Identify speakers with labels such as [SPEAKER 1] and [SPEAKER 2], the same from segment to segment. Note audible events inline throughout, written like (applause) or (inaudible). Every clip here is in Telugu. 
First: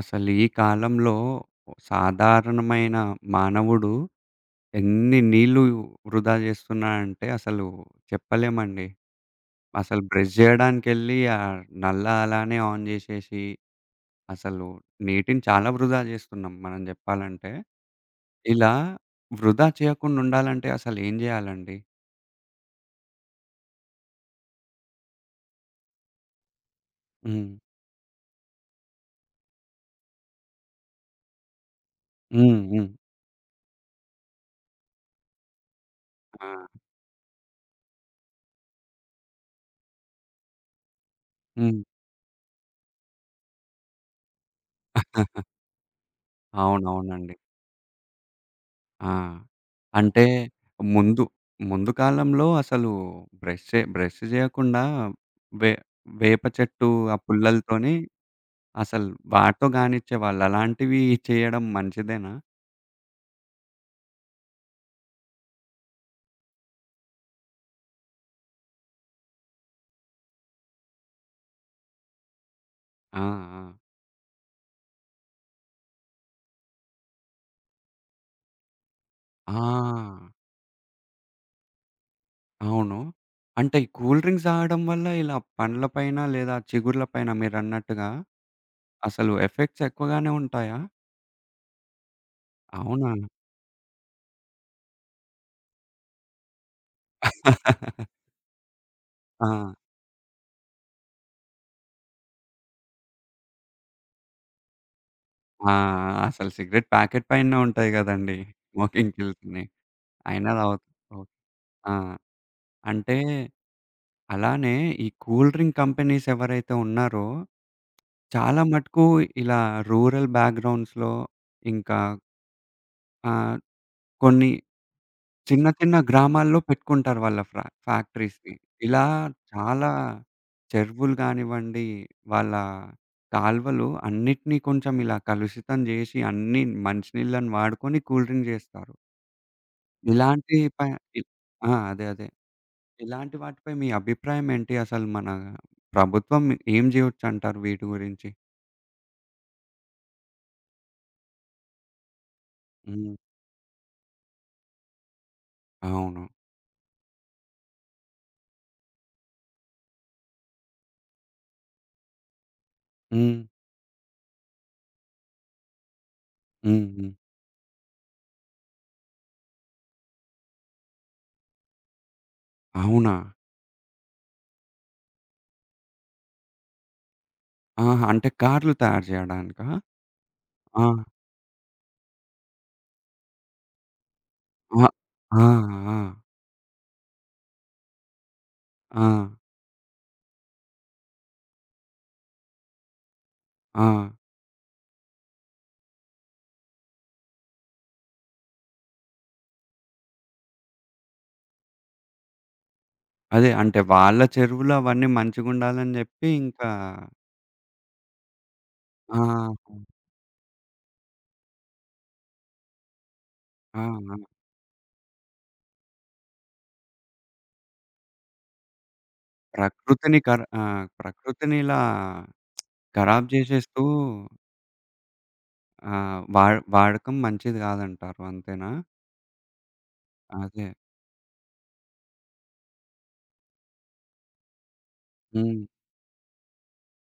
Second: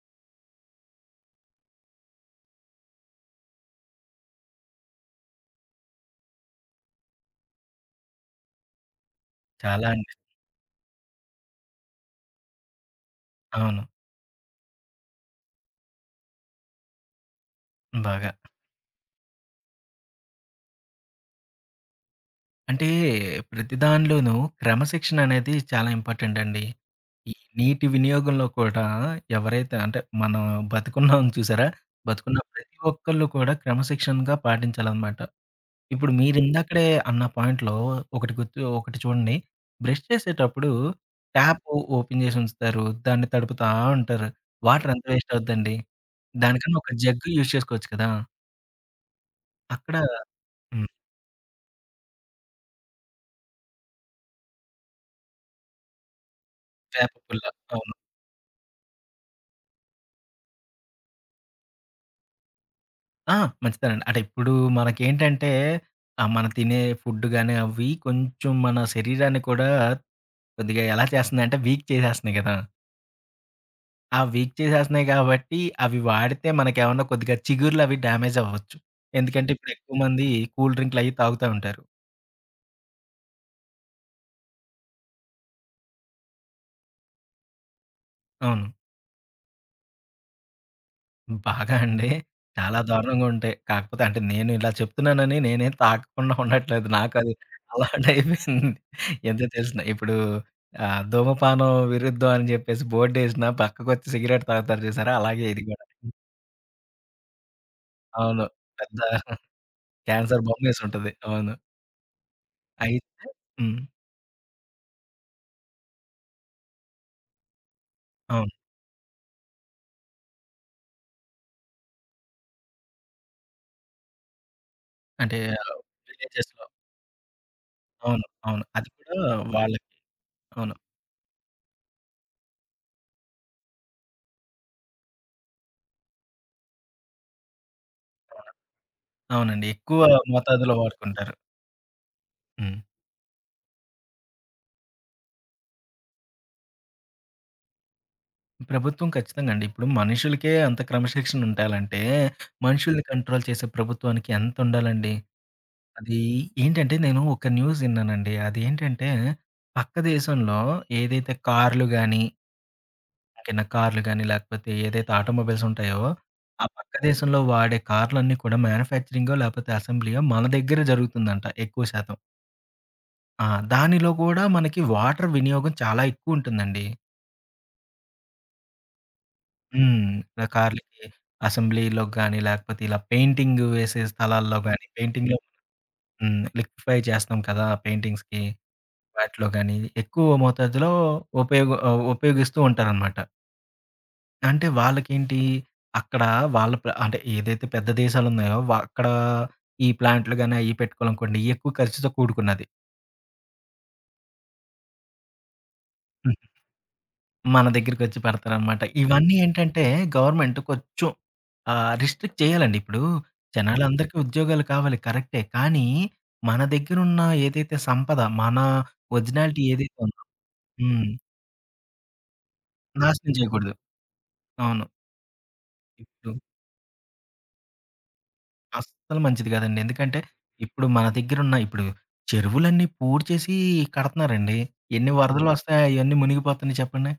[SPEAKER 1] అసలు ఈ కాలంలో సాధారణమైన మానవుడు ఎన్ని నీళ్ళు వృధా చేస్తున్నాడంటే అసలు చెప్పలేమండి.
[SPEAKER 2] చాలా
[SPEAKER 1] అసలు
[SPEAKER 2] అండి.
[SPEAKER 1] బ్రష్ జేయడానికెళ్ళి ఆ నల్లా అలానే ఆన్ జేసేసి,
[SPEAKER 2] అవును.
[SPEAKER 1] అసలు నీటిని చాలా వృధా జేస్తున్నాం మనం జెప్పాలంటే.
[SPEAKER 2] బాగా.
[SPEAKER 1] ఇలా వృధా చేయకుండా ఉండాలంటే అసలేం జేయాలండి?
[SPEAKER 2] అంటే ప్రతి దానిలోనూ క్రమశిక్షణ అనేది చాలా ఇంపార్టెంట్ అండి. ఈ
[SPEAKER 1] హ్మ్.
[SPEAKER 2] నీటి వినియోగంలో కూడా ఎవరైతే అంటే మనం బతుకున్నాం చూసారా? బతుకున్న
[SPEAKER 1] హ్మ్.
[SPEAKER 2] ప్రతి
[SPEAKER 1] హ్మ్.
[SPEAKER 2] ఒక్కళ్ళు కూడా క్రమశిక్షణగా పాటించాలనమాట. ఇప్పుడు
[SPEAKER 1] ఆ!
[SPEAKER 2] మీరిందాకడే అన్న పాయింట్‌లో ఒకటి చూడండి. బ్రష్ చేసేటప్పుడు ట్యాప్
[SPEAKER 1] హ్మ్.
[SPEAKER 2] ఓపెన్ చేసి ఉంచుతారు. దాన్ని తడుపుతా ఉంటారు. వాటర్ ఎంత వేస్ట్ అవుద్దండి. దానికన్నా ఒక జగ్
[SPEAKER 1] అవునవునండి.
[SPEAKER 2] యూజ్ చేసుకోవచ్చు కదా!
[SPEAKER 1] ఆ!
[SPEAKER 2] అక్కడ
[SPEAKER 1] అంటే
[SPEAKER 2] హ్మ్.
[SPEAKER 1] ముందు, ముందు కాలంలో అసలు బ్రష్ బ్రష్ జేయకుండా వే వేప చెట్టు
[SPEAKER 2] వేప
[SPEAKER 1] ఆ
[SPEAKER 2] పుల్ల.
[SPEAKER 1] పుల్లలతోని
[SPEAKER 2] అవును.
[SPEAKER 1] అసలు వాటితో గానిచ్చేవాళ్ళు. అలాంటివి చేయడం మంచిదేనా?
[SPEAKER 2] ఆ! మంచిదేనండి. అంటే ఇప్పుడు మనకేంటంటే మనం తినే ఫుడ్ గాని అవి కొంచెం మన శరీరాన్ని కూడా కొద్దిగా ఎలా చేస్తున్నాయంటే వీక్ చేసేస్తున్నాయి కదా!
[SPEAKER 1] ఆ! ఆ!
[SPEAKER 2] ఆ వీక్ చేసేస్తున్నాయి కాబట్టి అవి వాడితే మనకేమన్నా కొద్దిగా చిగుర్లు అవి డ్యామేజ్ అవ్వచ్చు. ఎందుకంటే ఇప్పుడు ఎక్కువ మంది
[SPEAKER 1] ఆ!
[SPEAKER 2] కూల్ డ్రింక్‌లయి తాగుతా ఉంటారు.
[SPEAKER 1] అవును. అంటే ఈ కూల్ డ్రింక్స్ తాగడం వల్ల ఇలా పండ్ల పైన లేదా చిగుర్ల పైన మీరన్నట్టుగా
[SPEAKER 2] అవును.
[SPEAKER 1] అసలు ఎఫెక్ట్స్ ఎక్కువగానే ఉంటాయా?
[SPEAKER 2] బాగా అండి. చాలా
[SPEAKER 1] అవునా?
[SPEAKER 2] దారుణంగా ఉంటాయి. కాకపోతే అంటే నేను ఇలా చెప్తున్నానని నేనేం తాకకుండా ఉండట్లేదు. నాకది
[SPEAKER 1] (laughs)
[SPEAKER 2] అలవాటు అయిపోయింది. ఎంత
[SPEAKER 1] ఆ!
[SPEAKER 2] తెలిసిన ఇప్పుడు ధూమపానం విరుద్ధం అని చెప్పేసి బోర్డేసినా పక్కకొచ్చి సిగరెట్ తాగుతారు చూసారా? అలాగే ఇది
[SPEAKER 1] ఆ!
[SPEAKER 2] కూడా.
[SPEAKER 1] అసలు సిగరెట్ ప్యాకెట్ పైనే ఉంటాయి గదండీ!
[SPEAKER 2] అవును. పెద్ద
[SPEAKER 1] స్మోకింగ్ కిల్స్‌ని.
[SPEAKER 2] క్యాన్సర్
[SPEAKER 1] అయినా తాగుతా.
[SPEAKER 2] బొమ్మేసుంటది.
[SPEAKER 1] ఓకే.
[SPEAKER 2] అవును.
[SPEAKER 1] ఆ! అంటే
[SPEAKER 2] అయితే హ్మ్.
[SPEAKER 1] అలానే ఈ కూల్ డ్రింక్ కంపెనీస్ ఎవరైతే ఉన్నారో,
[SPEAKER 2] అవును.
[SPEAKER 1] చాలా మటుకు ఇలా రూరల్ బ్యాక్‌గ్రౌండ్స్‌లో ఇంకా ఆహ్, కొన్ని
[SPEAKER 2] అంటే
[SPEAKER 1] చిన్న చిన్న గ్రామాల్లో
[SPEAKER 2] విలేజెస్‌లో
[SPEAKER 1] పెట్టుకుంటారు వాళ్ళ
[SPEAKER 2] అవును.
[SPEAKER 1] ఫ్యాక్టరీస్‌ని.
[SPEAKER 2] అవును. అది
[SPEAKER 1] ఇలా
[SPEAKER 2] కూడా
[SPEAKER 1] చాలా
[SPEAKER 2] వాళ్ళకి అవును.
[SPEAKER 1] చెరువులు గానివ్వండి, వాళ్ళ కాల్వలు అన్నిటిని కొంచెం ఇలా కలుషితం జేసి అన్ని మంచినీళ్ళని వాడుకొని కూల్ డ్రింక్ జేస్తారు.
[SPEAKER 2] అవునండి. ఎక్కువ
[SPEAKER 1] ఇలాంటి
[SPEAKER 2] మోతాదులో
[SPEAKER 1] ప ఇ
[SPEAKER 2] వాడుకుంటారు.
[SPEAKER 1] ఆ! అదే.
[SPEAKER 2] హ్మ్.
[SPEAKER 1] ఇలాంటి వాటిపై మీ అభిప్రాయం ఏంటి? అసలు మన ప్రభుత్వం ఏం జేయొచ్చంటారు వీటి గురించి?
[SPEAKER 2] ప్రభుత్వం ఖచ్చితంగా అండి. ఇప్పుడు మనుషులకే అంత క్రమశిక్షణ ఉండాలంటే, మనుషుల్ని
[SPEAKER 1] హ్మ్.
[SPEAKER 2] కంట్రోల్ చేసే ప్రభుత్వానికి ఎంతుండాలండి? అది
[SPEAKER 1] అవును.
[SPEAKER 2] ఏంటంటే, నేను ఒక న్యూస్ విన్నానండి. అదేంటంటే, పక్క దేశంలో ఏదైతే కార్లు గాని,
[SPEAKER 1] హ్మ్.
[SPEAKER 2] ఓకేనా కార్లు గాని, లేకపోతే ఏదైతే ఆటోమొబైల్స్ ఉంటాయో, ఆ
[SPEAKER 1] హ్మ్.
[SPEAKER 2] పక్క
[SPEAKER 1] హ్మ్.
[SPEAKER 2] దేశంలో వాడే కార్లన్నీ కూడా మ్యానుఫ్యాక్చరింగో, లేకపోతే అసెంబ్లీయో మన దగ్గర జరుగుతుందంట ఎక్కువ శాతం.
[SPEAKER 1] అవునా?
[SPEAKER 2] ఆ! దానిలో కూడా మనకి వాటర్ వినియోగం చాలా ఎక్కువుంటుందండి.
[SPEAKER 1] ఆహా! అంటే కార్లు తయారు జేయడానికా?
[SPEAKER 2] హ్మ్. ఇలా
[SPEAKER 1] ఆ!
[SPEAKER 2] కార్లకి అసెంబ్లీ‌లోకి గాని, లేకపోతే ఇలా పెయింటింగ్ వేసే స్థలాల్లో గాని,
[SPEAKER 1] ఆ!
[SPEAKER 2] పెయింటింగ్‌లో
[SPEAKER 1] ఆ! ఆ!
[SPEAKER 2] హ్మ్. లిక్విఫై చేస్తాం కదా! పెయింటింగ్స్‌కి
[SPEAKER 1] ఆ!
[SPEAKER 2] వాటిలో గాని, ఎక్కువ మోతాదులో ఉపయోగిస్తూ ఉంటారనమాట.
[SPEAKER 1] ఆ!
[SPEAKER 2] అంటే వాళ్ళకేంటి, అక్కడ వాళ్ళ ప్ర అంటే ఏదైతే పెద్ద దేశాలున్నాయో, వ అక్కడ ఈ ప్లాంట్లు గాని అయ్యి పెట్టుకోవాలనుకోండి, ఎక్కువ ఖర్చుతో కూడుకున్నది.
[SPEAKER 1] అదే అంటే వాళ్ళ చెరువులు అవన్నీ మంచిగుండాలని జెప్పి ఇంకా
[SPEAKER 2] మన దగ్గరికొచ్చి పెడతారనమాట. హ్మ్. ఇవన్నీ
[SPEAKER 1] ఆహా!
[SPEAKER 2] ఏంటంటే గవర్నమెంట్ కొంచెం రిస్ట్రిక్ట్ చేయాలండి. ఇప్పుడు హ్మ్.
[SPEAKER 1] ఆ!
[SPEAKER 2] జనాలందరికీ
[SPEAKER 1] ఆ!
[SPEAKER 2] ఉద్యోగాలు కావాలి కరెక్టే. కానీ మన దగ్గరున్న ఏదైతే సంపద, మన ఒరిజినాలిటీ ఏదైతే
[SPEAKER 1] ప్రకృతిని
[SPEAKER 2] ఉందో
[SPEAKER 1] కర ఆ!
[SPEAKER 2] హ్మ్.
[SPEAKER 1] ప్రకృతిని ఇలా ఖరాబ్
[SPEAKER 2] నాశనం చేయకూడదు.
[SPEAKER 1] జేసేస్తూ
[SPEAKER 2] అవును.
[SPEAKER 1] ఆహ్,
[SPEAKER 2] ఇప్పుడు
[SPEAKER 1] వాడ్ వాడకం మంచిది గాదంటారు అంతేనా?
[SPEAKER 2] అస్సలు మంచిది కాదండి. ఎందుకంటే
[SPEAKER 1] అదే.
[SPEAKER 2] ఇప్పుడు మన దగ్గరున్న ఇప్పుడు చెరువులన్నీ పూడ్చేసి కడతన్నారండి. ఎన్ని వరదలు
[SPEAKER 1] హ్మ్.
[SPEAKER 2] వస్తాయి అయన్నీ మునిగిపోతున్నాయి చెప్పండి?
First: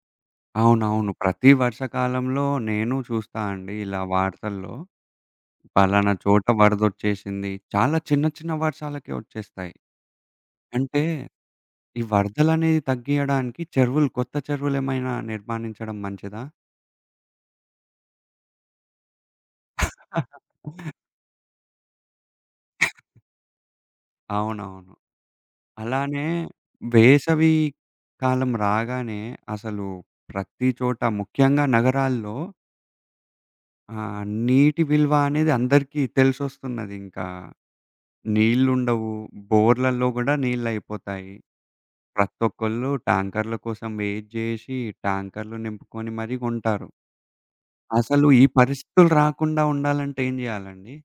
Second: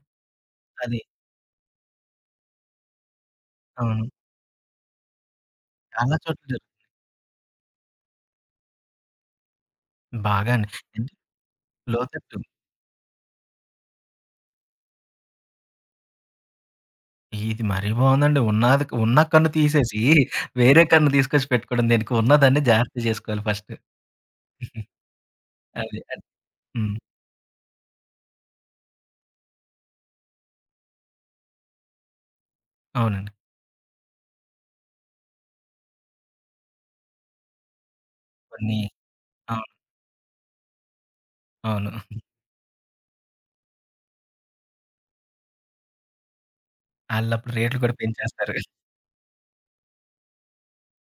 [SPEAKER 2] అది.
[SPEAKER 1] అవునవును. ప్రతి వర్షాకాలంలో నేను చూస్తా అండి ఇలా
[SPEAKER 2] అవును.
[SPEAKER 1] వార్తల్లో. పలానా
[SPEAKER 2] చాలా చోట్ల
[SPEAKER 1] చోట
[SPEAKER 2] జరుగు
[SPEAKER 1] వరదొచ్చేసింది. చాలా చిన్న చిన్న వర్షాలకే వచ్చేస్తాయి.
[SPEAKER 2] బాగా అండి.
[SPEAKER 1] అంటే
[SPEAKER 2] అంటే
[SPEAKER 1] ఈ
[SPEAKER 2] లోతట్టు
[SPEAKER 1] వరదలనేవి తగ్గియడానికి చెరువులు కొత్త చెరువులేమైనా నిర్మాణించడం మంచిదా?
[SPEAKER 2] ఇది మరీ బావుందండి. ఉన్నాది ఉన్న కన్ను తీసేసి, వేరే కన్ను తీసుకొచ్చి పెట్టుకోవడం దేనికి? ఉన్నదాన్నే జాగ్రత్త జేసుకోవాలి ఫస్ట్.
[SPEAKER 1] అవునవును.
[SPEAKER 2] అది. అది.
[SPEAKER 1] అలానే
[SPEAKER 2] హ్మ్.
[SPEAKER 1] వేసవి కాలం రాగానే అసలు ప్రతి చోట ముఖ్యంగా నగరాల్లో
[SPEAKER 2] అవునండి.
[SPEAKER 1] నీటి విలువ అనేది అందరికీ తెలిసొస్తున్నదింకా.
[SPEAKER 2] కొన్ని
[SPEAKER 1] నీళ్ళుండవు.
[SPEAKER 2] అవును.
[SPEAKER 1] బోర్‌లలో గూడా నీళ్ళయిపోతాయి.
[SPEAKER 2] అవును.
[SPEAKER 1] ప్రతొక్కళ్ళు ట్యాంకర్‌ల కోసం వెయిట్ జేషి, ట్యాంకర్‌లు నింపుకొని మరీ కొంటారు.
[SPEAKER 2] ఆళ్ళప్పుడు రేట్లు కూడా
[SPEAKER 1] అసలు ఈ
[SPEAKER 2] పెంచేస్తారు.
[SPEAKER 1] పరిస్థితులు రాకుండా ఉండాలంటే ఏం జేయాలండి?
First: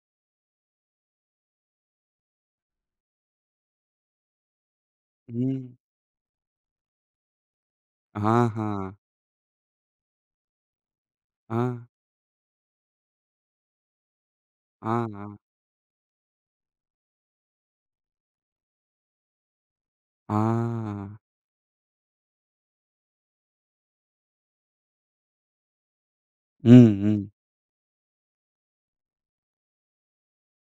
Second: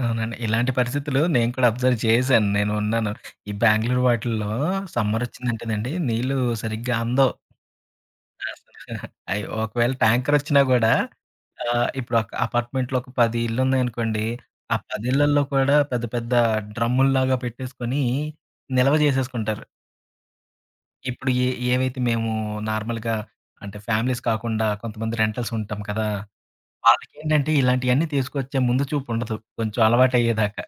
[SPEAKER 2] అవునండి. ఇలాంటి పరిస్థితులు నేను కూడా అబ్జర్వ్ చేశాను. నేను ఉన్నాను. ఈ బెంగుళూరు వాటిల్లో
[SPEAKER 1] హ్మ్.
[SPEAKER 2] సమ్మరొచ్చిందంటేనండి, నీళ్లు సరిగ్గా అందవు.
[SPEAKER 1] ఆహా!
[SPEAKER 2] అయ్యో! ఒకవేళ ట్యాంకరొచ్చినా గూడా
[SPEAKER 1] ఆ!
[SPEAKER 2] ఇప్పుడు ఒక అపార్ట్‌మెంట్‌లో ఒక 10 ఇళ్ళున్నాయనుకోండి. ఆ
[SPEAKER 1] ఆ!
[SPEAKER 2] 10
[SPEAKER 1] ఆ!
[SPEAKER 2] ఇళ్ళల్లో కూడా పెద్ద పెద్ద డ్రమ్ముల్లాగా పెట్టేసుకొని నిల్వ జేసేసుకుంటారు.
[SPEAKER 1] ఆ!
[SPEAKER 2] ఇప్పుడు ఏవైతే మేము నార్మల్‌గా అంటే ఫ్యామిలీస్ కాకుండా కొంతమంది రెంటల్స్ ఉంటాం కదా!
[SPEAKER 1] హ్మ్. హ్మ్.
[SPEAKER 2] వాళ్ళకేంటంటే ఇలాంటియన్నీ తీసుకొచ్చే ముందు చూపుండదు. కొంచెం అలవాటయ్యేదాకా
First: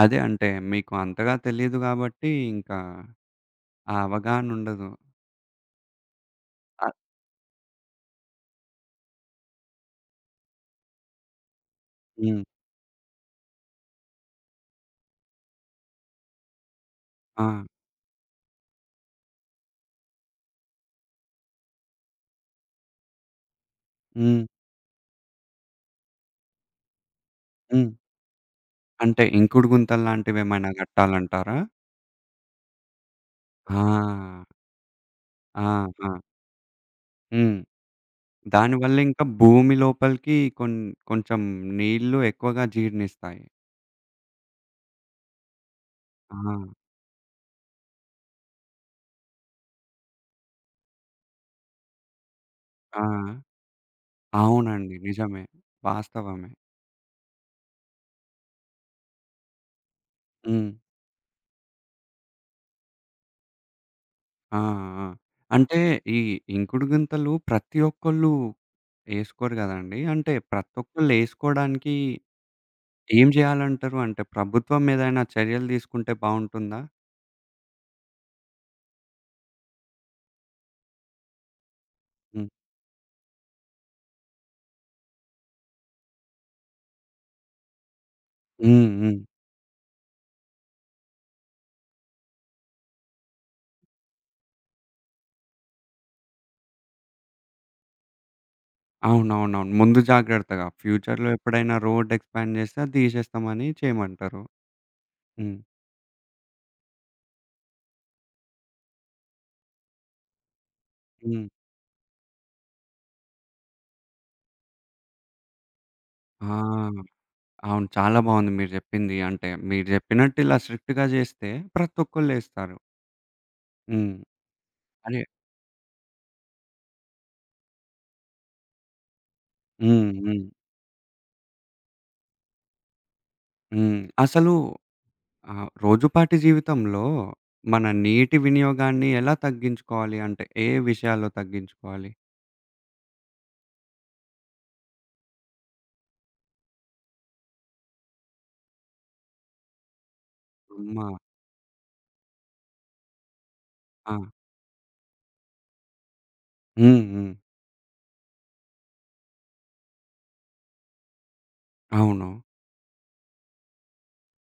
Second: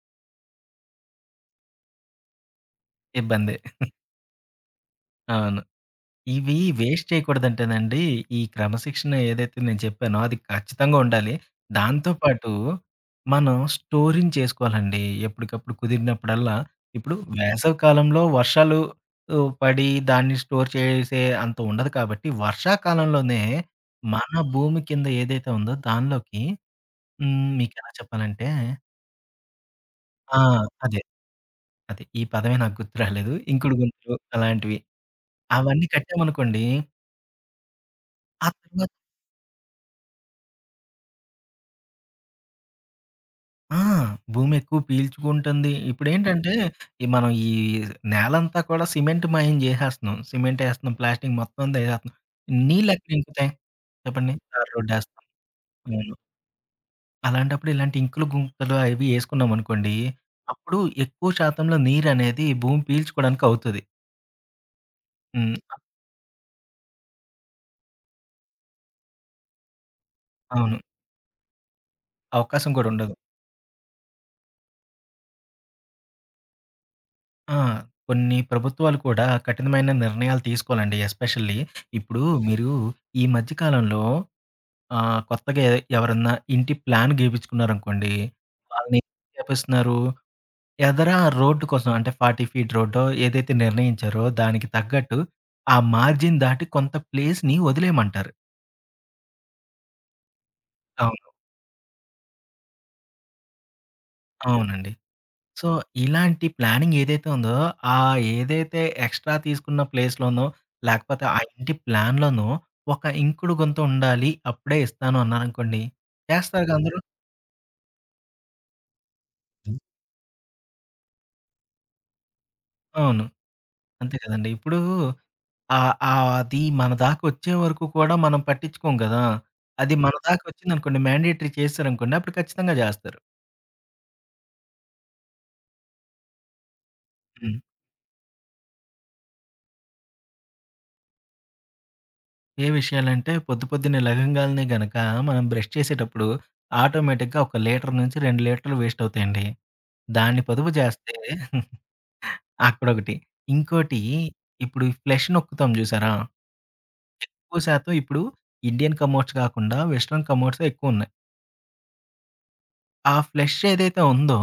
[SPEAKER 1] అదే అంటే మీకు అంతగా తెలీదు గాబట్టి ఇంకా
[SPEAKER 2] ఇబ్బందే.
[SPEAKER 1] ఆ అవగాహనుండదు.
[SPEAKER 2] అవును. ఇవి
[SPEAKER 1] అ
[SPEAKER 2] వేస్ట్ చేయకూడదంటేనండి, ఈ క్రమశిక్షణ ఏదైతే నేను చెప్పానో అది ఖచ్చితంగా ఉండాలి. దాంతో
[SPEAKER 1] హ్మ్.
[SPEAKER 2] పాటు మనం స్టోరింగ్ చేసుకోవాలండి. ఎప్పటికప్పుడు కుదిరినప్పుడల్లా ఇప్పుడు
[SPEAKER 1] ఆ!
[SPEAKER 2] వేసవి కాలంలో వర్షాలు పడి దాన్ని స్టోర్ చేసే అంత ఉండదు కాబట్టి, వర్షాకాలంలోనే మన
[SPEAKER 1] హ్మ్.
[SPEAKER 2] భూమి కింద ఏదైతే ఉందో దానిలోకి హ్మ్.
[SPEAKER 1] హ్మ్.
[SPEAKER 2] మీకెలా చెప్పాలంటే
[SPEAKER 1] అంటే ఇంకుడు
[SPEAKER 2] ఆ!
[SPEAKER 1] గుంతల్లాంటివేమైనా
[SPEAKER 2] అదే.
[SPEAKER 1] గట్టాలంటారా?
[SPEAKER 2] అదే. ఈ పదమే నాకు గుర్తు రాలేదు. ఇంకుడు గుంతలు
[SPEAKER 1] ఆ!
[SPEAKER 2] అలాంటివి.
[SPEAKER 1] ఆ!
[SPEAKER 2] అవన్నీ
[SPEAKER 1] ఆ!
[SPEAKER 2] కట్టామనుకోండి,
[SPEAKER 1] హ్మ్.
[SPEAKER 2] ఆ తర్వాత
[SPEAKER 1] దానివల్ల ఇంకా భూమి లోపలికి కొంచెం నీళ్ళు ఎక్కువగా జీర్ణిస్తాయి.
[SPEAKER 2] ఆ! భూమి ఎక్కువ పీల్చుకుంటుంది.
[SPEAKER 1] ఆ!
[SPEAKER 2] ఇప్పుడేంటంటే, మనం ఈ నేలంతా కూడా సిమెంట్ మయం జేసేస్తున్నాం. సిమెంట్ ఏస్తున్నాం, ప్లాస్టిక్ మొత్తం అంతా ఏసేస్తున్నాం.
[SPEAKER 1] ఆ!
[SPEAKER 2] నీళ్ళెక్కడ ఇంకుతాయి? చెప్పండి. తారు
[SPEAKER 1] అవునండి.
[SPEAKER 2] రోడ్డేస్తాం.
[SPEAKER 1] నిజమే.
[SPEAKER 2] అవును.
[SPEAKER 1] వాస్తవమే.
[SPEAKER 2] అలాంటప్పుడు ఇలాంటి ఇంకులు, గుంతలు అవి ఏసుకున్నామనుకోండి,
[SPEAKER 1] హ్మ్.
[SPEAKER 2] అప్పుడు ఎక్కువ శాతంలో నీరనేది భూమి పీల్చుకోవడానికి అవుతది.
[SPEAKER 1] ఆ! ఆ!
[SPEAKER 2] హ్మ్.
[SPEAKER 1] అంటే ఈ ఇంకుడు గుంతలు ప్రతి ఒక్కళ్ళు ఏసుకోరు గదండీ. అంటే ప్రతి
[SPEAKER 2] అవును.
[SPEAKER 1] ఒక్కళ్ళు ఏసుకోడానికి
[SPEAKER 2] అవకాశం కూడా ఉండదు.
[SPEAKER 1] ఏం జేయాలంటారు? అంటే ప్రభుత్వం ఏదైనా చర్యలు తీసుకుంటే బావుంటుందా?
[SPEAKER 2] ఆ! కొన్ని ప్రభుత్వాలు కూడా కఠినమైన నిర్ణయాలు తీసుకోవాలండి. ఎస్పెషల్లీ ఇప్పుడు
[SPEAKER 1] హ్మ్.
[SPEAKER 2] మీరు ఈ మధ్య కాలంలో ఆ! కొత్తగా ఎ ఎవరన్నా ఇంటి ప్లాన్ గీపించుకున్నారనుకోండి.
[SPEAKER 1] హ్మ్.
[SPEAKER 2] వాళ్ళని
[SPEAKER 1] హ్మ్.
[SPEAKER 2] చేపిస్తున్నారు. ఎదర రోడ్డు కోసం అంటే 40 ఫీట్ రోడ్డో ఏదైతే నిర్ణయించారో దానికి తగ్గట్టు ఆ మార్జిన్ దాటి కొంత ప్లేస్‌ని వదిలేయమంటారు.
[SPEAKER 1] అవునవునవును. ముందు జాగ్రత్తగా ఫ్యూచర్‌లో
[SPEAKER 2] అవును.
[SPEAKER 1] ఎప్పుడైనా రోడ్ ఎక్స్‌పాండ్ జేస్తే అది తీసేస్తామని చేయమంటారు.
[SPEAKER 2] అవునండి.
[SPEAKER 1] హ్మ్.
[SPEAKER 2] సో, ఇలాంటి ప్లానింగ్ ఏదైతే ఉందో ఆ ఏదైతే ఎక్స్‌ట్రా తీసుకున్న ప్లేస్‌లోనో లేకపోతే ఆ
[SPEAKER 1] హ్మ్.
[SPEAKER 2] ఇంటి ప్లాన్‌లోనో ఒక ఇంకుడు గుంత ఉండాలి. అప్పుడే ఇస్తాను అన్నారనుకోండి.
[SPEAKER 1] ఆ!
[SPEAKER 2] చేస్తారుగా అందరూ.
[SPEAKER 1] అవును. చాలా బావుంది మీరు జెప్పింది. అంటే మీరు జెప్పినట్టు ఇలా స్ట్రిక్ట్‌గా జేస్తే ప్రతి ఒక్కళ్ళేస్తారు.
[SPEAKER 2] అవును.
[SPEAKER 1] హ్మ్.
[SPEAKER 2] అంతే కదండీ. ఇప్పుడు
[SPEAKER 1] అదే.
[SPEAKER 2] ఆహ్, ఆహ్, అది మన దాకొచ్చే వరకు కూడా మనం పట్టించుకోం గదా! అది
[SPEAKER 1] హ్మ్.
[SPEAKER 2] మన
[SPEAKER 1] హ్మ్.
[SPEAKER 2] దాకొచ్చిందనుకోండి మ్యాండేటరీ చేసేసారనుకోండి అప్పుడు ఖచ్చితంగా జేస్తారు.
[SPEAKER 1] హ్మ్. అసలు రోజుపాటి జీవితంలో
[SPEAKER 2] హ్మ్.
[SPEAKER 1] మన నీటి వినియోగాన్ని ఎలా తగ్గించుకోవాలి? అంటే ఏ విషయాల్లో తగ్గించుకోవాలి?
[SPEAKER 2] ఏ విషయాలంటే పొద్దు పొద్దున్నే లెగంగాల్నే గనక మనం బ్రష్ చేసేటప్పుడు ఆటోమేటిక్‌గా 1 లీటర్ నుంచి 2 లీటర్లు వేస్ట్ అవుతాయండి. దాన్ని పొదుపు
[SPEAKER 1] అమ్మ!
[SPEAKER 2] జేస్తే (laughs) అక్కడొకటి. ఇంకోటి
[SPEAKER 1] ఆ!
[SPEAKER 2] ఇప్పుడు ఈ ఫ్లష్ నొక్కుతాం జూసారా?
[SPEAKER 1] హ్మ్. హ్మ్.
[SPEAKER 2] ఎక్కువ శాతం ఇప్పుడు ఇండియన్ కమోడ్స్ గాకుండా వెస్టర్న్ కమోడ్సే ఎక్కువున్నాయి.
[SPEAKER 1] అవును.
[SPEAKER 2] ఆ ఫ్లష్ ఏదైతే ఉందో,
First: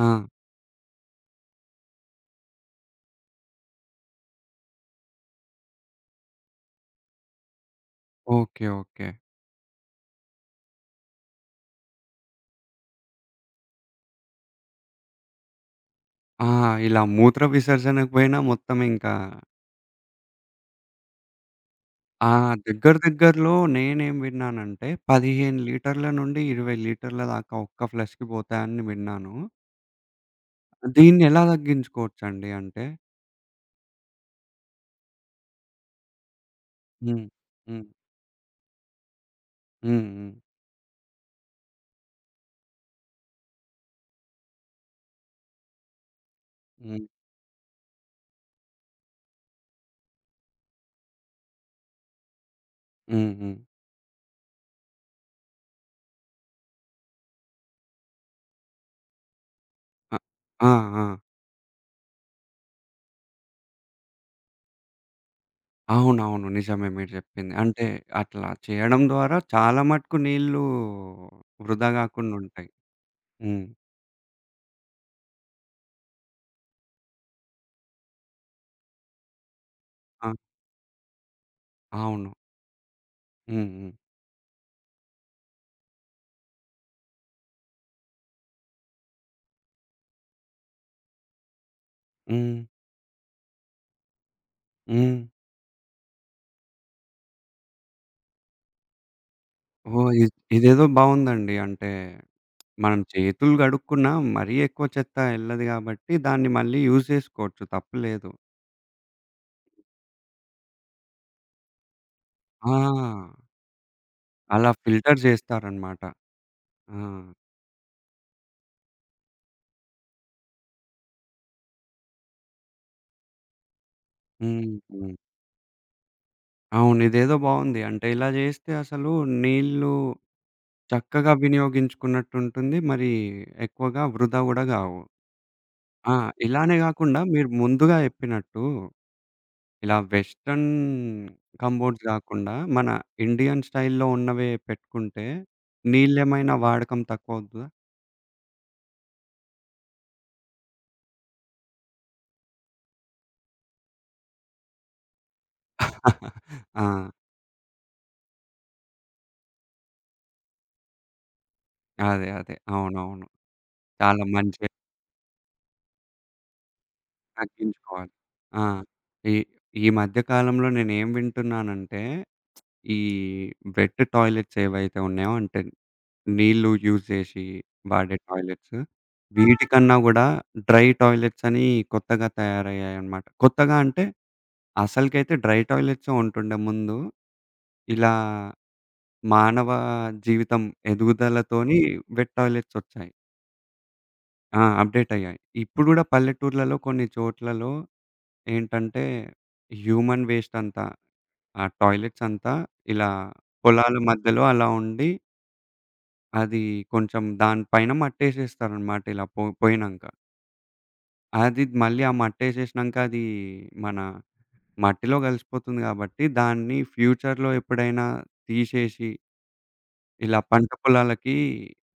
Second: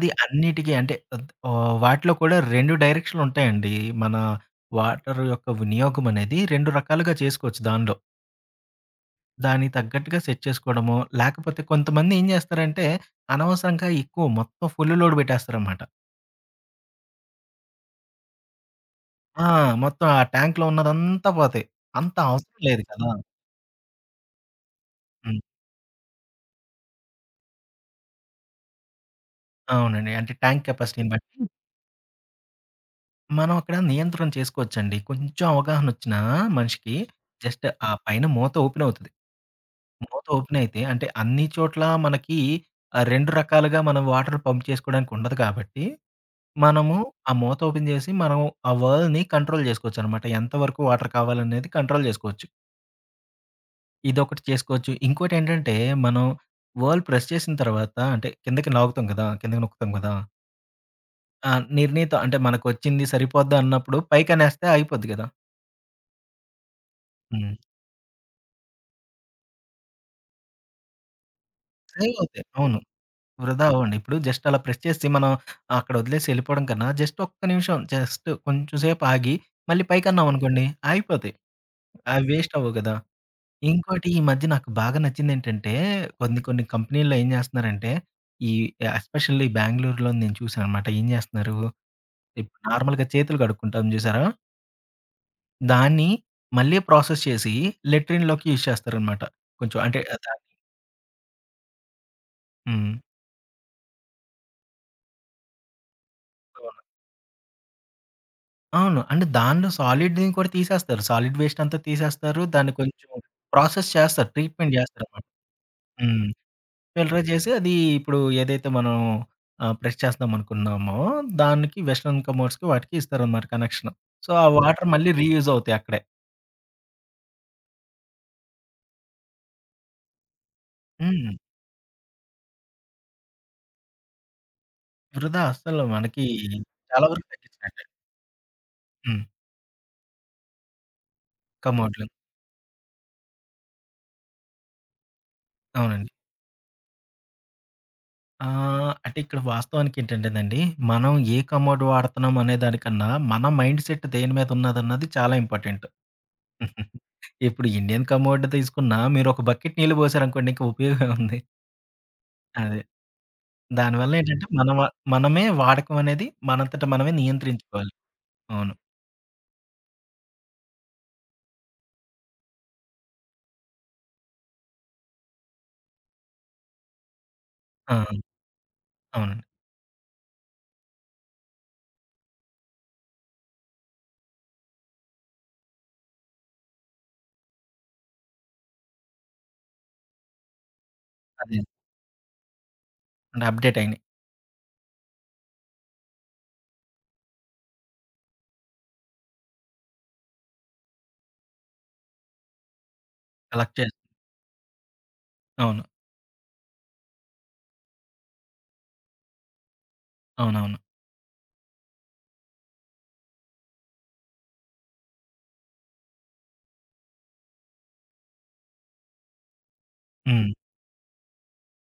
[SPEAKER 1] ఆ!
[SPEAKER 2] అన్నిటికి అంటే వాటిలో కూడా 2 డైరెక్షన్‌లుంటాయండి. మన వాటర్ యొక్క వినియోగం అనేది 2 రకాలుగా చేసుకోవచ్చు దానిలో.
[SPEAKER 1] ఓకే. ఓకే.
[SPEAKER 2] దానికి తగ్గట్టుగా సెట్ చేసుకోవడమో, లేకపోతే కొంతమంది ఏం చేస్తారంటే, అనవసరంగా ఎక్కువ మొత్తం ఫుల్ లోడ్ పెట్టేస్తారనమాట.
[SPEAKER 1] ఆ! ఇలా మూత్ర విసర్జనకు పోయినా మొత్తం ఇంకా
[SPEAKER 2] ఆ! మొత్తం ఆ ట్యాంక్‌లో ఉన్నదంతా పోతాయి. అంత
[SPEAKER 1] ఆ!
[SPEAKER 2] అవసరం లేదు
[SPEAKER 1] దగ్గర
[SPEAKER 2] కదా!
[SPEAKER 1] దగ్గరలో నేనేం విన్నానంటే
[SPEAKER 2] హ్మ్.
[SPEAKER 1] 15 లీటర్ల నుండి 20 లీటర్ల దాకా ఒక్క ఫ్లష్‌కి పోతాయని విన్నాను.
[SPEAKER 2] అవునండి. అంటే ట్యాంక్ కెపాసిటీని బట్టి
[SPEAKER 1] దీన్నెలా తగ్గించుకోవచ్చండి అంటే?
[SPEAKER 2] మనం అక్కడ నియంత్రణ చేసుకోవచ్చండి. కొంచెం అవగాహనొచ్చిన మనిషికి
[SPEAKER 1] హ్మ్.
[SPEAKER 2] జస్ట్
[SPEAKER 1] హ్మ్.
[SPEAKER 2] ఆ పైన మూత ఓపెన్ అవుతది.
[SPEAKER 1] హ్మ్.
[SPEAKER 2] మూత
[SPEAKER 1] హ్మ్.
[SPEAKER 2] ఓపెన్ అయితే అంటే అన్ని చోట్ల మనకి 2 రకాలుగా మనం వాటర్ పంప్ చేసుకోవడానికి ఉండదు కాబట్టి, మనము
[SPEAKER 1] హ్మ్.
[SPEAKER 2] ఆ మూత ఓపెన్ చేసి మనం ఆ వరల్డ్‌ని కంట్రోల్ చేసుకోవచ్చనమాట. ఎంత వరకు వాటర్ కావాలనేది కంట్రోల్ చేసుకోవచ్చు.
[SPEAKER 1] హ్మ్. హ్మ్.
[SPEAKER 2] ఇదొకటి చేసుకోవచ్చు. ఇంకోటేంటంటే మనం వరల్డ్ ప్రెస్ చేసిన తర్వాత అంటే కిందకి లాగుతాం కదా! కిందకి నొక్కుతాం కదా!
[SPEAKER 1] అ ఆ! ఆ!
[SPEAKER 2] ఆ! నిర్ణీత అంటే మనకొచ్చింది సరిపోద్దన్నప్పుడు పైకనేస్తే అయిపోద్ది కదా!
[SPEAKER 1] అవునవును. నిజమే మీరు చెప్పింది.
[SPEAKER 2] హ్మ్.
[SPEAKER 1] అంటే అట్లా చేయడం ద్వారా చాలా మటుకు నీళ్ళు వృధా
[SPEAKER 2] సేవ్
[SPEAKER 1] గాకుండా
[SPEAKER 2] అవుతాయి.
[SPEAKER 1] ఉంటాయి.
[SPEAKER 2] అవును.
[SPEAKER 1] హ్మ్.
[SPEAKER 2] వృధా అవ్వండి. ఇప్పుడు జస్ట్ అలా ప్రెస్ చేసి మనం అక్కడ వదిలేసి ఎళ్ళిపోవడం కన్నా జస్ట్ ఒక్క నిమిషం జస్ట్ కొంచెం సేపు ఆగి మళ్ళీ
[SPEAKER 1] ఆ!
[SPEAKER 2] పైకన్నామనుకోండి ఆగిపోతాయి. అవి
[SPEAKER 1] అవును.
[SPEAKER 2] వేస్ట్ అవ్వవు కదా!
[SPEAKER 1] హ్మ్. హ్మ్.
[SPEAKER 2] ఇంకోటి ఈ మధ్య నాకు బాగా నచ్చిందేంటంటే కొన్ని కొన్ని కంపెనీల్లో ఏం చేస్తున్నారంటే ఈ ఎస్పెషల్లీ బెంగుళూరులో నేను చూసాననమాట. ఏం చేస్తున్నారు
[SPEAKER 1] హ్మ్.
[SPEAKER 2] ఇప్పుడు నార్మల్‌గా చేతులు కడుక్కుంటాం చూసారా?
[SPEAKER 1] హ్మ్.
[SPEAKER 2] దాన్ని మళ్ళీ ప్రాసెస్ చేసి లెట్రిన్‌లోకి యూజ్ చేస్తారనమాట. కొంచెం అంటే
[SPEAKER 1] ఓహ్!
[SPEAKER 2] దాన్ని
[SPEAKER 1] ఇదేదో బావుందండి. అంటే
[SPEAKER 2] హ్మ్.
[SPEAKER 1] మనం చేతులు కడుక్కున్నా మరీ ఎక్కువ చెత్త ఎళ్ళదు గాబట్టి, దాన్ని మళ్ళీ యూజ్ జేసుకోవచ్చు తప్పులేదు.
[SPEAKER 2] అవును. అంటే దానిలో సాలిడ్‌ని కూడా తీసేస్తారు. సాలిడ్ వేస్ట్ అంతా తీసేస్తారు. దాన్ని కొంచెం
[SPEAKER 1] ఆ!
[SPEAKER 2] ప్రాసెస్ చేస్తారు.
[SPEAKER 1] అలా
[SPEAKER 2] ట్రీట్‌మెంట్
[SPEAKER 1] ఫిల్టర్
[SPEAKER 2] చేస్తారనమాట.
[SPEAKER 1] జేస్తారనమాట.
[SPEAKER 2] హ్మ్.
[SPEAKER 1] ఆ!
[SPEAKER 2] ఫిల్టర్ చేసి అది ఇప్పుడు ఏదైతే మనం ప్రెస్ చేస్తాం అనుకున్నామో దానికి వెస్టర్న్ కమోడ్స్‌కి వాటికి ఇస్తారనమాట కనెక్షన్. సో, ఆ వాటర్ మళ్ళీ
[SPEAKER 1] హుహు.
[SPEAKER 2] రీయూజ్ అవుతాయి అక్కడే.
[SPEAKER 1] అవును. ఇదేదో బావుంది. అంటే ఇలా జేస్తే అసలు నీళ్ళు చక్కగా
[SPEAKER 2] హ్మ్.
[SPEAKER 1] వినియోగించుకున్నట్టుంటుంది. మరి ఎక్కువగా వృధా గూడా గావు.
[SPEAKER 2] వృధా అస్సలు
[SPEAKER 1] ఆ!
[SPEAKER 2] మనకి
[SPEAKER 1] ఇలానే
[SPEAKER 2] చాలా
[SPEAKER 1] గాకుండా
[SPEAKER 2] వరకు
[SPEAKER 1] మీరు
[SPEAKER 2] తగ్గించినట్టే.
[SPEAKER 1] ముందుగా జెప్పినట్టు
[SPEAKER 2] హ్మ్.
[SPEAKER 1] ఇలా వెస్టర్న్ కంబోర్డ్స్
[SPEAKER 2] కమోడ్‌లు.
[SPEAKER 1] గాకుండా మన ఇండియన్ స్టైల్‌లో ఉన్నవే పెట్టుకుంటే
[SPEAKER 2] అవునండి.
[SPEAKER 1] నీళ్ళేమైనా వాడకం తక్కువవుతదా?
[SPEAKER 2] అంటే ఇక్కడ వాస్తవానికి ఏంటంటేనండి, మనం ఏ కమోడ్ వాడుతున్నాం అనే దానికన్నా మన మైండ్ సెట్ దేని మీద ఉన్నదన్నది చాలా ఇంపార్టెంట్.
[SPEAKER 1] ఆ!
[SPEAKER 2] ఇప్పుడు ఇండియన్ కమోడ్ తీసుకున్నా మీరొక బకెట్ నీళ్ళు పోసారనుకోండి ఇంక ఉపయోగం ఉంది.
[SPEAKER 1] అదే.
[SPEAKER 2] అదే.
[SPEAKER 1] అవునవును.
[SPEAKER 2] దానివల్ల
[SPEAKER 1] చాలా
[SPEAKER 2] ఏంటంటే
[SPEAKER 1] మంచిగా
[SPEAKER 2] మన వ మనమే వాడకం అనేది మనంతట మనమే నియంత్రించుకోవాలి.
[SPEAKER 1] తగ్గించుకోవాలి. ఆ!
[SPEAKER 2] అవును.
[SPEAKER 1] ఈ ఈ మధ్య కాలంలో నేనేం వింటున్నానంటే, ఈ వెట్ టాయిలెట్స్ ఏవైతే ఉన్నాయో అంటే నీళ్ళు యూజ్ చేసి
[SPEAKER 2] ఆ!
[SPEAKER 1] వాడే టాయిలెట్స్,
[SPEAKER 2] అవునండి.
[SPEAKER 1] వీటికన్నా గూడా డ్రై టాయిలెట్స్ అని కొత్తగా తయారయ్యాయన్నమాట. కొత్తగా అంటే అసలుకైతే డ్రై టాయిలెట్సే ఉంటుండే ముందు. ఇలా మానవ జీవితం
[SPEAKER 2] అదే.
[SPEAKER 1] ఎదుగుదలతోని వెట్ టాయిలెట్స్ వచ్చాయి.
[SPEAKER 2] అంటే అప్‌డేట్ అయినాయి.
[SPEAKER 1] ఆ! అప్‌డేట్ అయ్యాయి. ఇప్పుడు గూడా పల్లెటూర్లలో కొన్ని చోట్లలో ఏంటంటే, హ్యూమన్ వేస్ట్ అంతా ఆ టాయిలెట్స్ అంతా ఇలా
[SPEAKER 2] కలెక్ట్
[SPEAKER 1] పొలాల
[SPEAKER 2] చేసి
[SPEAKER 1] మధ్యలో అలా ఉండి,
[SPEAKER 2] అవును.
[SPEAKER 1] అది కొంచెం దానిపైన మట్టేసేస్తారనమాట ఇలా పోయినంక.
[SPEAKER 2] అవునవును.
[SPEAKER 1] అది మళ్ళీ ఆ మట్టేసేసినంక అది మన మట్టిలో కలిసిపోతుంది గాబట్టి, దాన్ని ఫ్యూచర్‌లో ఎప్పుడైనా తీసేసి, ఇలా
[SPEAKER 2] హ్మ్.
[SPEAKER 1] పంట పొలాలకి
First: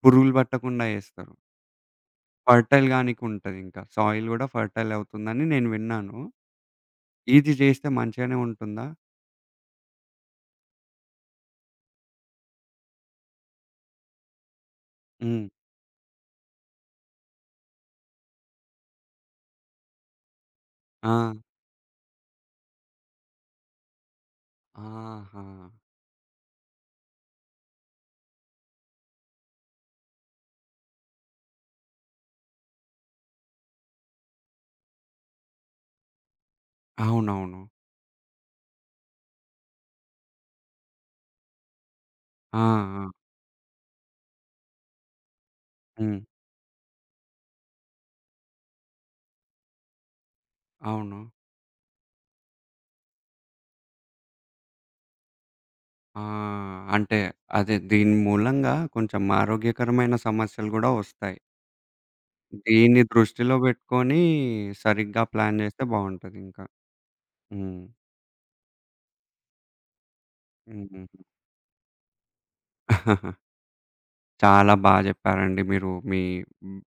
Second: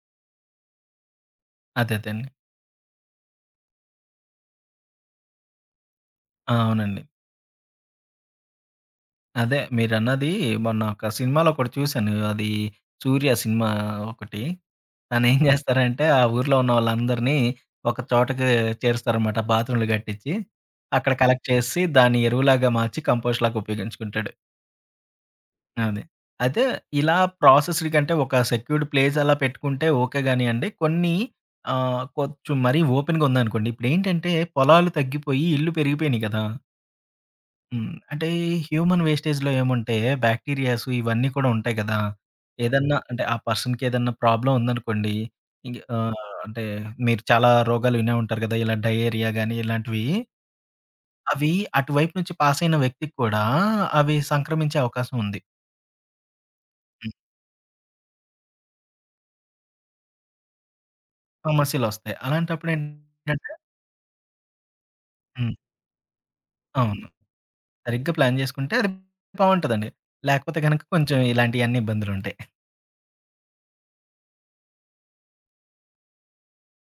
[SPEAKER 1] పురుగులు పట్టకుండా ఏస్తారు.
[SPEAKER 2] అదే అదే అండి.
[SPEAKER 1] ఫెర్టైల్ గానీకుంటదింకా. సాయిల్ గూడా ఫెర్టైల్ అవుతుందని నేను విన్నాను.
[SPEAKER 2] ఆ! అవునండి.
[SPEAKER 1] ఇది జేస్తే మంచిగానే ఉంటుందా?
[SPEAKER 2] అదే మీరన్నది మొన్న ఒక సినిమాలో ఒకటి చూశాను. అది 'సూర్య' సినిమా ఒకటి. తనేం
[SPEAKER 1] హ్మ్.
[SPEAKER 2] హ్మ్. జేస్తారంటే, ఆ ఊర్లో ఉన్న వాళ్ళందరినీ ఒక చోటకి చేరుస్తారనమాట. బాత్రూమ్‌లు గట్టిచ్చి, అక్కడ హ్మ్.
[SPEAKER 1] ఆ!
[SPEAKER 2] కలెక్ట్ చేసి, దాన్ని ఎరువులాగా మార్చి కంపోస్ట్‌లాగా ఉపయోగించుకుంటాడు.
[SPEAKER 1] ఆహా!
[SPEAKER 2] అది. అయితే ఇలా ప్రాసెస్డ్ కంటే ఒక సెక్యూర్డ్ ప్లేస్ అలా పెట్టుకుంటే ఓకే గానియండి. కొన్ని కొంచెం మరీ ఓపెన్‌గా ఉందనుకోండి. ఇప్పుడేంటంటే పొలాలు తగ్గిపోయి ఇళ్ళు పెరిగిపోయినియి గదా!
[SPEAKER 1] అవునవును.
[SPEAKER 2] హ్మ్. అంటే హ్యూమన్ వేస్టేజ్‌లో ఏముంటే బాక్టీరియాస్ ఇవన్నీ కూడా ఉంటాయి గదా!
[SPEAKER 1] ఆ!
[SPEAKER 2] ఏదన్నా హ్మ్.
[SPEAKER 1] ఆ!
[SPEAKER 2] అంటే ఆ పర్సన్‌కి ఏదన్నా ప్రాబ్లమ్ ఉందనుకోండి. ఇంగ హ్మ్.
[SPEAKER 1] హ్మ్.
[SPEAKER 2] అంటే మీరు చాలా రోగాలు వినే ఉంటారు గదా! ఇలా డయేరియా గాని ఇలాంటివి.
[SPEAKER 1] అవును.
[SPEAKER 2] అవి అటువైపు నుంచి పాస్ అయిన వ్యక్తికి కూడా అవి సంక్రమించే అవకాశం ఉంది.
[SPEAKER 1] ఆ!
[SPEAKER 2] హ్మ్.
[SPEAKER 1] అంటే అదే దీని మూలంగా కొంచెం ఆరోగ్యకరమైన సమస్యలు గూడా వస్తాయి.
[SPEAKER 2] సమస్యలొస్తాయి. అలాంటప్పుడు
[SPEAKER 1] దీన్ని
[SPEAKER 2] ఏంటంటే
[SPEAKER 1] దృష్టిలో బెట్టుకొని సరిగ్గా
[SPEAKER 2] హ్మ్.
[SPEAKER 1] ప్లాన్ జేస్తే బావుంటదింకా.
[SPEAKER 2] అవును.
[SPEAKER 1] హ్మ్.
[SPEAKER 2] సరిగ్గా ప్లాన్ జేసుకుంటే అది బావుంటదండి. లేకపోతే గనక
[SPEAKER 1] హుహు.
[SPEAKER 2] కొంచెం ఇలాంటియన్నీ ఇబ్బందులుంటాయి.
[SPEAKER 1] చాలా బా జెప్పారండి మీరు. మీ హ్మ్,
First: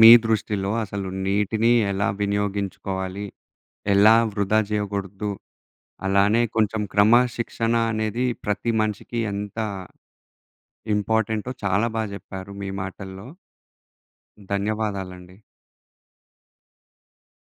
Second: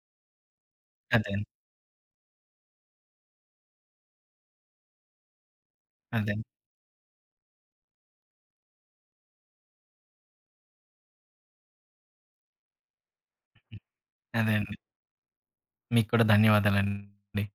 [SPEAKER 1] మీ దృష్టిలో అసలు
[SPEAKER 2] అదే అండి.
[SPEAKER 1] నీటిని ఎలా వినియోగించుకోవాలి? ఎలా వృధా జేయగూడదు?
[SPEAKER 2] అదే అండి.
[SPEAKER 1] అలానే కొంచెం క్రమశిక్షణ అనేది ప్రతి మనిషికి ఎంత ఇంపార్టెంటో చాలా బాగా చెప్పారు మీ మాటల్లో.
[SPEAKER 2] అదే అండి.
[SPEAKER 1] ధన్యవాదాలండి.
[SPEAKER 2] మీకు కూడా ధన్యవాదాలండి.